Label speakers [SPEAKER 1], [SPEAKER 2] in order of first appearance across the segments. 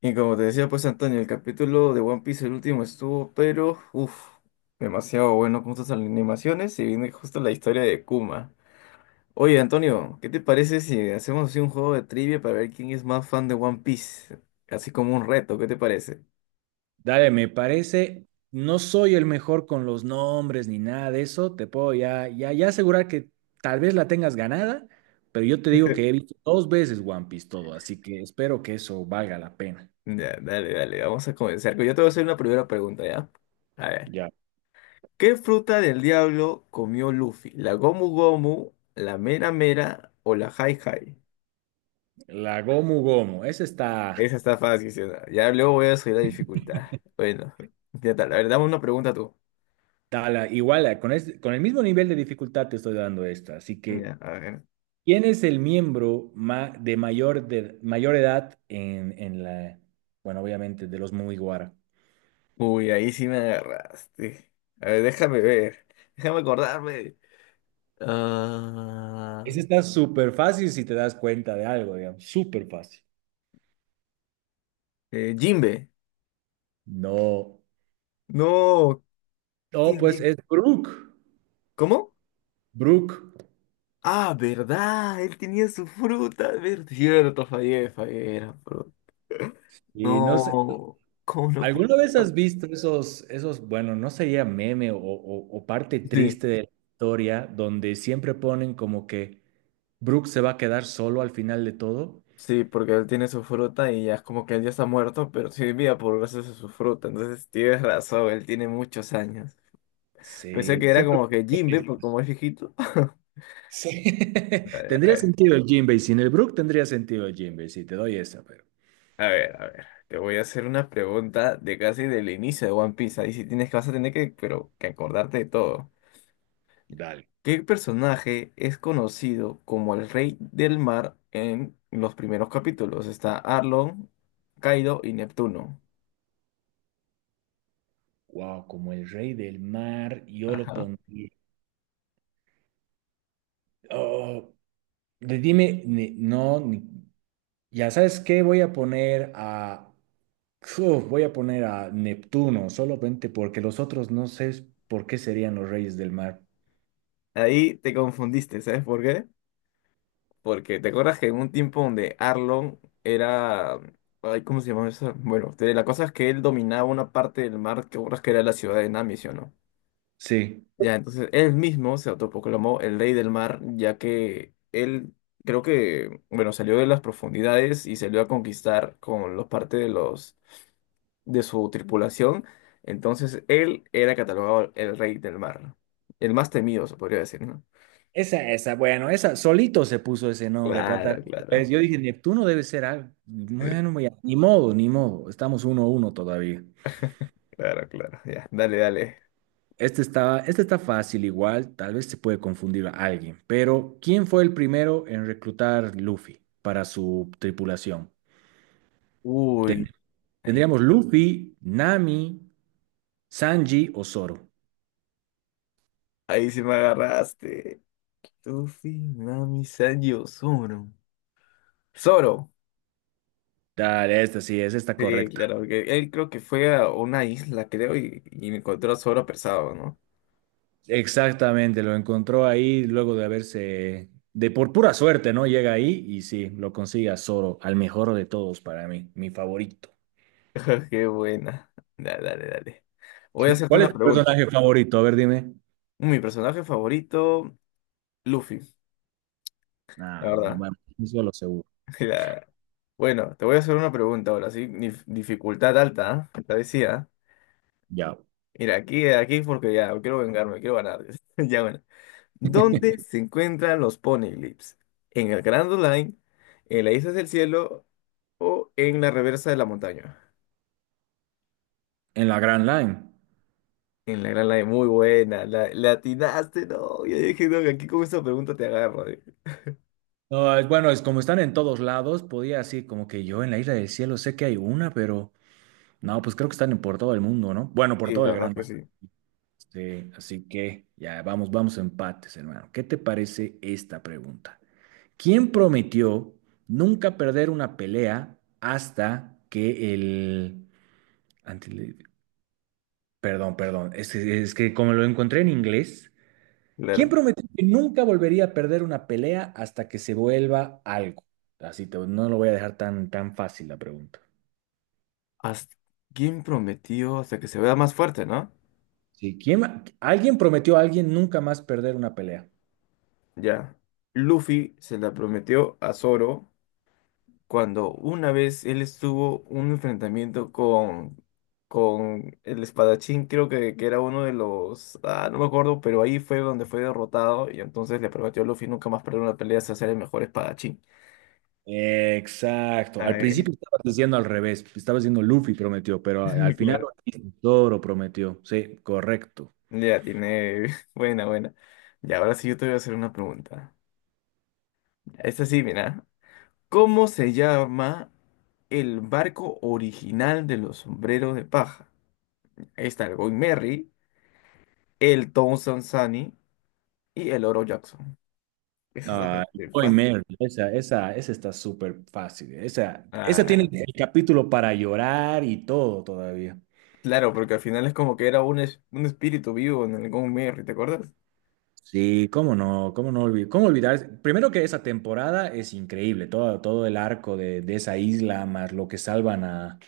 [SPEAKER 1] Y como te decía, pues Antonio, el capítulo de One Piece, el último estuvo, pero, demasiado bueno con sus animaciones y viene justo la historia de Kuma. Oye, Antonio, ¿qué te parece si hacemos así un juego de trivia para ver quién es más fan de One Piece? Así como un reto, ¿qué te parece?
[SPEAKER 2] Dale, me parece, no soy el mejor con los nombres ni nada de eso, te puedo ya asegurar que tal vez la tengas ganada, pero yo te digo que he visto dos veces One Piece todo, así que espero que eso valga la pena.
[SPEAKER 1] Ya, dale, dale, vamos a comenzar. Yo te voy a hacer una primera pregunta, ¿ya? A ver,
[SPEAKER 2] Ya,
[SPEAKER 1] ¿qué fruta del diablo comió Luffy? ¿La Gomu Gomu, la Mera Mera o la Hai Hai?
[SPEAKER 2] la Gomu Gomu, esa está,
[SPEAKER 1] Esa está fácil, sí, ¿no? Ya luego voy a subir la dificultad. Bueno, ya tal. A ver, dame una pregunta tú.
[SPEAKER 2] igual, con el mismo nivel de dificultad te estoy dando esta, así que
[SPEAKER 1] Ya, a ver.
[SPEAKER 2] ¿quién es de mayor edad en la, bueno, obviamente de los Mugiwara?
[SPEAKER 1] Uy, ahí sí me agarraste. A ver. Déjame acordarme. Ah,
[SPEAKER 2] Ese está súper fácil si te das cuenta de algo, digamos, súper fácil.
[SPEAKER 1] Jimbe.
[SPEAKER 2] No,
[SPEAKER 1] No,
[SPEAKER 2] no,
[SPEAKER 1] ¿quién,
[SPEAKER 2] pues
[SPEAKER 1] quién?
[SPEAKER 2] es Brooke,
[SPEAKER 1] ¿Cómo?
[SPEAKER 2] Brooke.
[SPEAKER 1] Ah, ¿verdad? Él tenía su fruta. Cierto, fallé. Era fruta.
[SPEAKER 2] Y no sé,
[SPEAKER 1] No, ¿cómo lo puedo
[SPEAKER 2] ¿alguna vez has
[SPEAKER 1] acordar?
[SPEAKER 2] visto esos, bueno, no sería meme o parte
[SPEAKER 1] Sí.
[SPEAKER 2] triste de la historia donde siempre ponen como que Brooke se va a quedar solo al final de todo?
[SPEAKER 1] Sí, porque él tiene su fruta y ya es como que él ya está muerto, pero sí vivía por gracias a su fruta. Entonces tienes razón, él tiene muchos años. Pensé
[SPEAKER 2] Sí,
[SPEAKER 1] que era
[SPEAKER 2] siempre.
[SPEAKER 1] como que Jimbe, por como es viejito.
[SPEAKER 2] Sí.
[SPEAKER 1] A
[SPEAKER 2] Tendría
[SPEAKER 1] ver,
[SPEAKER 2] sentido el Jinbei, sin el Brook tendría sentido el Jinbei, sí, te doy esa, pero
[SPEAKER 1] a ver. Te voy a hacer una pregunta de casi del inicio de One Piece. Ahí sí tienes que vas a tener que, pero que acordarte de todo.
[SPEAKER 2] dale.
[SPEAKER 1] ¿Qué personaje es conocido como el Rey del Mar en los primeros capítulos? Está Arlong, Kaido y Neptuno.
[SPEAKER 2] Wow, como el rey del mar, yo lo
[SPEAKER 1] Ajá.
[SPEAKER 2] pondría. Oh, dime, ya sabes qué, voy a poner a, Uf, voy a poner a Neptuno, solamente porque los otros no sé por qué serían los reyes del mar.
[SPEAKER 1] Ahí te confundiste, ¿sabes por qué? Porque te acuerdas que en un tiempo donde Arlon era. Ay, ¿cómo se llamaba eso? Bueno, la cosa es que él dominaba una parte del mar que ahora que era la ciudad de Nami, ¿sí o no?
[SPEAKER 2] Sí,
[SPEAKER 1] Ya, entonces él mismo se autoproclamó el rey del mar, ya que él creo que, bueno, salió de las profundidades y salió a conquistar con los parte de los de su tripulación. Entonces él era catalogado el rey del mar. El más temido, se podría decir, ¿no?
[SPEAKER 2] esa, bueno, esa, solito se puso ese nombre, pata.
[SPEAKER 1] Claro, claro.
[SPEAKER 2] Pues yo dije, Neptuno debe ser algo. Bueno, ni modo, ni modo, estamos uno a uno todavía.
[SPEAKER 1] Claro, claro, ya, dale, dale.
[SPEAKER 2] Este está fácil igual, tal vez se puede confundir a alguien, pero ¿quién fue el primero en reclutar Luffy para su tripulación? Ten-
[SPEAKER 1] Uy, ahí,
[SPEAKER 2] Tendríamos Luffy, Nami, Sanji o Zoro.
[SPEAKER 1] ahí sí me agarraste. Tufi, Nami, Sanji, Zoro. Zoro.
[SPEAKER 2] Dale, esta
[SPEAKER 1] Sí,
[SPEAKER 2] correcta.
[SPEAKER 1] claro, porque él creo que fue a una isla, creo, y encontró a Zoro pesado, ¿no?
[SPEAKER 2] Exactamente, lo encontró ahí luego de haberse, de por pura suerte, ¿no? Llega ahí y sí, lo consigue a Zoro, al mejor de todos para mí, mi favorito.
[SPEAKER 1] Qué buena. Dale, dale, dale. Voy a hacerte
[SPEAKER 2] ¿Cuál
[SPEAKER 1] una
[SPEAKER 2] es tu
[SPEAKER 1] pregunta.
[SPEAKER 2] personaje favorito? A ver, dime.
[SPEAKER 1] Mi personaje favorito, Luffy, la
[SPEAKER 2] Ah, bueno,
[SPEAKER 1] verdad.
[SPEAKER 2] hermano, eso lo seguro.
[SPEAKER 1] La- Bueno, te voy a hacer una pregunta ahora, sí. Dificultad alta, ¿ah? Te decía.
[SPEAKER 2] Ya.
[SPEAKER 1] Mira, aquí porque ya, quiero vengarme, quiero ganar. Ya, bueno. ¿Dónde se encuentran los poneglyphs? ¿En el Grand Line, en la Isla del Cielo o en la reversa de la montaña?
[SPEAKER 2] En la Grand Line.
[SPEAKER 1] En la Grand Line, muy buena, la atinaste, no, yo dije, no, aquí con esta pregunta te agarro.
[SPEAKER 2] No, bueno, es como están en todos lados, podía así como que yo en la Isla del Cielo sé que hay una, pero no, pues creo que por todo el mundo, ¿no? Bueno, por
[SPEAKER 1] Sí,
[SPEAKER 2] todo
[SPEAKER 1] la
[SPEAKER 2] el
[SPEAKER 1] verdad
[SPEAKER 2] Grand
[SPEAKER 1] que
[SPEAKER 2] Line.
[SPEAKER 1] sí,
[SPEAKER 2] Sí, así que ya vamos, vamos a empates, hermano. ¿Qué te parece esta pregunta? ¿Quién prometió nunca perder una pelea hasta que el... ante- Perdón, perdón, es que como lo encontré en inglés, ¿quién
[SPEAKER 1] claro.
[SPEAKER 2] prometió que nunca volvería a perder una pelea hasta que se vuelva algo? Así te, no lo voy a dejar tan fácil la pregunta.
[SPEAKER 1] Hasta- ¿Quién prometió hasta que se vea más fuerte, no?
[SPEAKER 2] Sí, alguien prometió a alguien nunca más perder una pelea.
[SPEAKER 1] Ya, Luffy se la prometió a Zoro cuando una vez él estuvo un enfrentamiento con el espadachín, creo que era uno de los, no me acuerdo, pero ahí fue donde fue derrotado y entonces le prometió a Luffy nunca más perder una pelea hasta ser el mejor espadachín.
[SPEAKER 2] Exacto.
[SPEAKER 1] ah
[SPEAKER 2] Al
[SPEAKER 1] Ay,
[SPEAKER 2] principio estabas diciendo al revés. Estabas diciendo Luffy prometió, pero al final
[SPEAKER 1] claro.
[SPEAKER 2] Zoro prometió. Sí, correcto.
[SPEAKER 1] Ya tiene, buena, buena. Y ahora sí yo te voy a hacer una pregunta. Esta sí, mira. ¿Cómo se llama el barco original de los sombreros de paja? Ahí está el Going Merry, el Tom Sansani y el Oro Jackson. Esa es la
[SPEAKER 2] Ah,
[SPEAKER 1] que
[SPEAKER 2] Boy
[SPEAKER 1] fácil.
[SPEAKER 2] Merry, esa está súper fácil. Esa tiene
[SPEAKER 1] Ah,
[SPEAKER 2] el capítulo para llorar y todo todavía.
[SPEAKER 1] claro, porque al final es como que era un espíritu vivo en el Gone, ¿te acuerdas?
[SPEAKER 2] Sí, cómo no olvidar, cómo olvidar. Primero que esa temporada es increíble, todo, todo el arco de esa isla, más lo que salvan a.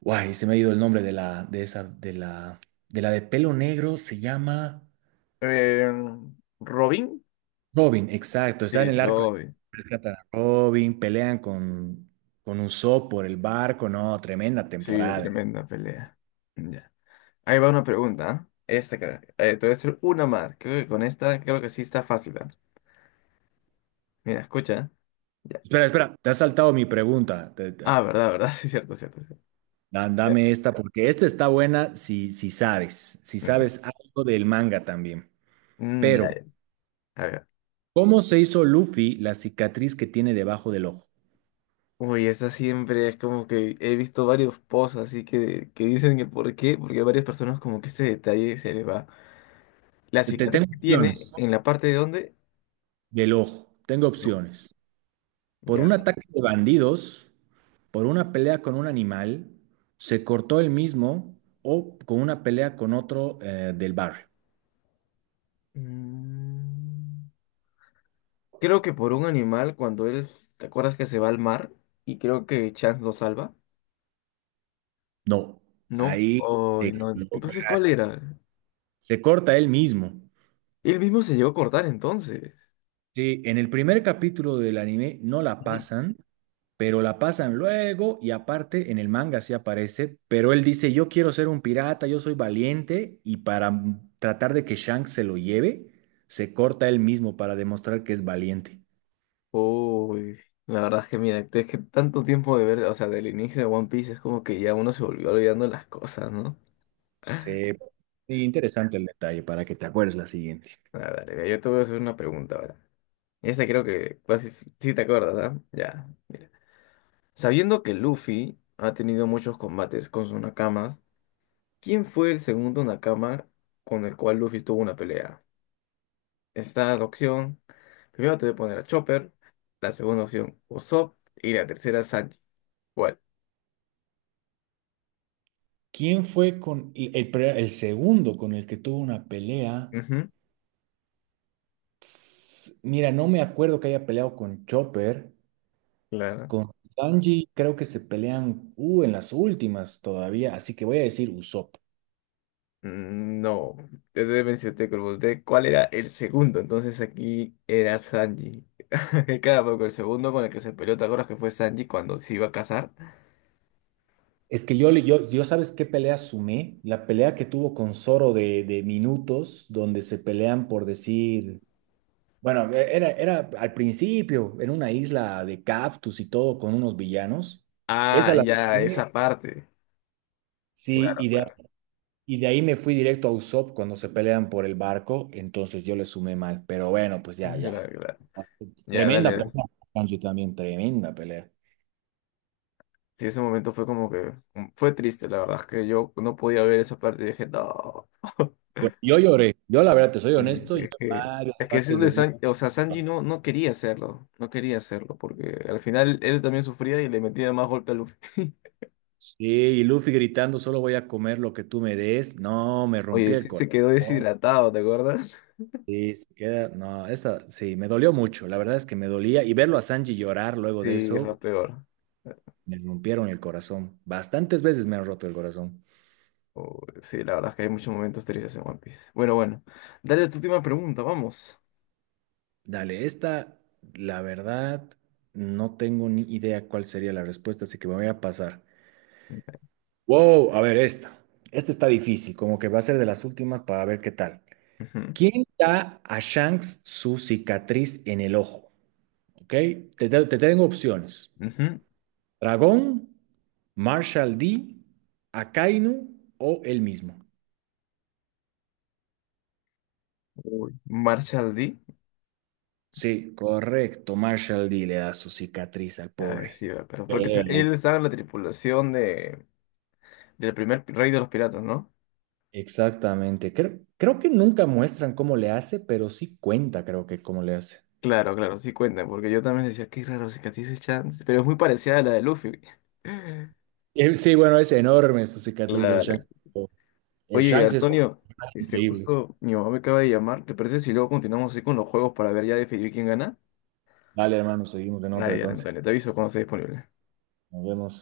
[SPEAKER 2] Guay, se me ha ido el nombre de la de pelo negro, se llama
[SPEAKER 1] Eh, Robin.
[SPEAKER 2] Robin, exacto. Está
[SPEAKER 1] Sí,
[SPEAKER 2] en el arco,
[SPEAKER 1] Robin.
[SPEAKER 2] rescatan a Robin, pelean con Usopp por el barco, no, tremenda
[SPEAKER 1] Sí,
[SPEAKER 2] temporada.
[SPEAKER 1] tremenda pelea. Ya. Ahí va una pregunta, ¿eh? Esta, cara. Te voy a hacer una más. Creo que con esta, creo que sí está fácil, ¿ah? Mira, escucha, ¿eh? Ya.
[SPEAKER 2] Espera, espera, te has saltado mi pregunta.
[SPEAKER 1] Ah, verdad, verdad. Sí, cierto, cierto, cierto. Ya.
[SPEAKER 2] Dame esta, porque esta está buena si sabes, si
[SPEAKER 1] Mm, ya.
[SPEAKER 2] sabes algo del manga también.
[SPEAKER 1] Mm,
[SPEAKER 2] Pero,
[SPEAKER 1] ya, ya. A ver.
[SPEAKER 2] ¿cómo se hizo Luffy la cicatriz que tiene debajo del ojo?
[SPEAKER 1] Uy, esa siempre es como que he visto varios posts así que dicen que por qué, porque a varias personas como que este detalle se le va. La cicatriz
[SPEAKER 2] Tengo
[SPEAKER 1] que tiene
[SPEAKER 2] opciones
[SPEAKER 1] en la parte de donde,
[SPEAKER 2] del ojo, tengo
[SPEAKER 1] no,
[SPEAKER 2] opciones. Por
[SPEAKER 1] ya.
[SPEAKER 2] un ataque de bandidos, por una pelea con un animal, se cortó el mismo o con una pelea con otro del barrio.
[SPEAKER 1] Mm, Creo que por un animal cuando él, ¿te acuerdas que se va al mar? Y creo que Chance lo salva.
[SPEAKER 2] No,
[SPEAKER 1] No,
[SPEAKER 2] ahí te
[SPEAKER 1] Ay, no. Entonces, ¿cuál
[SPEAKER 2] equivocaste.
[SPEAKER 1] era?
[SPEAKER 2] Se corta él mismo.
[SPEAKER 1] Él mismo se llegó a cortar entonces.
[SPEAKER 2] Sí, en el primer capítulo del anime no la pasan pero la pasan luego y aparte en el manga sí aparece, pero él dice, yo quiero ser un pirata, yo soy valiente y para tratar de que Shanks se lo lleve, se corta él mismo para demostrar que es valiente.
[SPEAKER 1] Uy, la verdad es que mira, es que tanto tiempo de ver, o sea, del inicio de One Piece es como que ya uno se volvió olvidando las cosas, ¿no? A
[SPEAKER 2] Se... Interesante el detalle para que te acuerdes la siguiente.
[SPEAKER 1] ver, dale, mira, yo te voy a hacer una pregunta ahora. Esta creo que casi sí te acuerdas, ¿ah? Ya, mira. Sabiendo que Luffy ha tenido muchos combates con sus nakamas, ¿quién fue el segundo nakama con el cual Luffy tuvo una pelea? Esta opción, primero te voy a poner a Chopper, la segunda opción Usopp y la tercera Sanji. ¿Cuál?
[SPEAKER 2] ¿Quién fue el segundo con el que tuvo una pelea?
[SPEAKER 1] Ujú,
[SPEAKER 2] Mira, no me acuerdo que haya peleado con Chopper.
[SPEAKER 1] claro.
[SPEAKER 2] Con Sanji creo que se pelean en las últimas todavía, así que voy a decir Usopp.
[SPEAKER 1] Mm, no, te deben ser te pregunté cuál era el segundo. Entonces aquí era Sanji. Cada poco el segundo con el que se peleó, ¿te acuerdas que fue Sanji cuando se iba a casar?
[SPEAKER 2] Es que yo, yo, ¿sabes qué pelea sumé? La pelea que tuvo con Zoro de minutos, donde se pelean por decir, bueno, era al principio, en una isla de cactus y todo, con unos villanos.
[SPEAKER 1] Ah,
[SPEAKER 2] Esa la
[SPEAKER 1] ya,
[SPEAKER 2] sumé,
[SPEAKER 1] esa parte.
[SPEAKER 2] sí,
[SPEAKER 1] Claro, claro.
[SPEAKER 2] y de ahí me fui directo a Usopp cuando se pelean por el barco, entonces yo le sumé mal, pero bueno, pues ya, ya.
[SPEAKER 1] Claro, claro. Ya,
[SPEAKER 2] Tremenda
[SPEAKER 1] dale.
[SPEAKER 2] pelea, Sanji también, tremenda pelea.
[SPEAKER 1] Sí, ese momento fue como que fue triste, la verdad es que yo no podía ver esa parte y dije, no.
[SPEAKER 2] Yo lloré, yo la verdad, te soy honesto,
[SPEAKER 1] Y
[SPEAKER 2] yo
[SPEAKER 1] es
[SPEAKER 2] en
[SPEAKER 1] que,
[SPEAKER 2] varias
[SPEAKER 1] es que es
[SPEAKER 2] partes de...
[SPEAKER 1] O sea, Sanji no, no quería hacerlo, no quería hacerlo, porque al final él también sufría y le metía más golpe a Luffy.
[SPEAKER 2] Sí, y Luffy gritando, solo voy a comer lo que tú me des. No, me rompí
[SPEAKER 1] Oye,
[SPEAKER 2] el
[SPEAKER 1] sí se
[SPEAKER 2] corazón.
[SPEAKER 1] quedó deshidratado, ¿te acuerdas?
[SPEAKER 2] Sí, se queda. No, esa sí, me dolió mucho. La verdad es que me dolía. Y verlo a Sanji llorar luego de
[SPEAKER 1] Sí, es
[SPEAKER 2] eso,
[SPEAKER 1] lo peor.
[SPEAKER 2] me rompieron el corazón. Bastantes veces me han roto el corazón.
[SPEAKER 1] Oh, sí, la verdad es que hay muchos momentos tristes en One Piece. Bueno, bueno. Dale a tu última pregunta, vamos.
[SPEAKER 2] Dale, esta, la verdad, no tengo ni idea cuál sería la respuesta, así que me voy a pasar. Wow, a ver, esta. Esta está difícil, como que va a ser de las últimas para ver qué tal.
[SPEAKER 1] Ujú,
[SPEAKER 2] ¿Quién da a Shanks su cicatriz en el ojo? ¿Ok? Te tengo opciones.
[SPEAKER 1] ujú.
[SPEAKER 2] Dragón, Marshall D, Akainu o el mismo.
[SPEAKER 1] Uy, Marshall D.
[SPEAKER 2] Sí, correcto. Marshall D le da su cicatriz al
[SPEAKER 1] Ya,
[SPEAKER 2] pobre.
[SPEAKER 1] sí, me acuerdo.
[SPEAKER 2] Pelea.
[SPEAKER 1] Él estaba en la tripulación de, del rey de los piratas, ¿no?
[SPEAKER 2] Exactamente. Creo, creo que nunca muestran cómo le hace, pero sí cuenta, creo que cómo le hace.
[SPEAKER 1] Claro, claro, sí cuenta, porque yo también decía, qué raro, cicatrices Chance, pero es muy parecida a la de Luffy.
[SPEAKER 2] Sí, bueno, es enorme su cicatriz del
[SPEAKER 1] Claro,
[SPEAKER 2] Shanks. El
[SPEAKER 1] oye,
[SPEAKER 2] Shanks es
[SPEAKER 1] Antonio, este,
[SPEAKER 2] increíble.
[SPEAKER 1] justo mi mamá me acaba de llamar. ¿Te parece si luego continuamos así con los juegos para ver ya definir quién gana?
[SPEAKER 2] Vale, hermano, seguimos en otra
[SPEAKER 1] Dale, ya,
[SPEAKER 2] entonces.
[SPEAKER 1] Antonio, te aviso cuando esté disponible.
[SPEAKER 2] Nos vemos.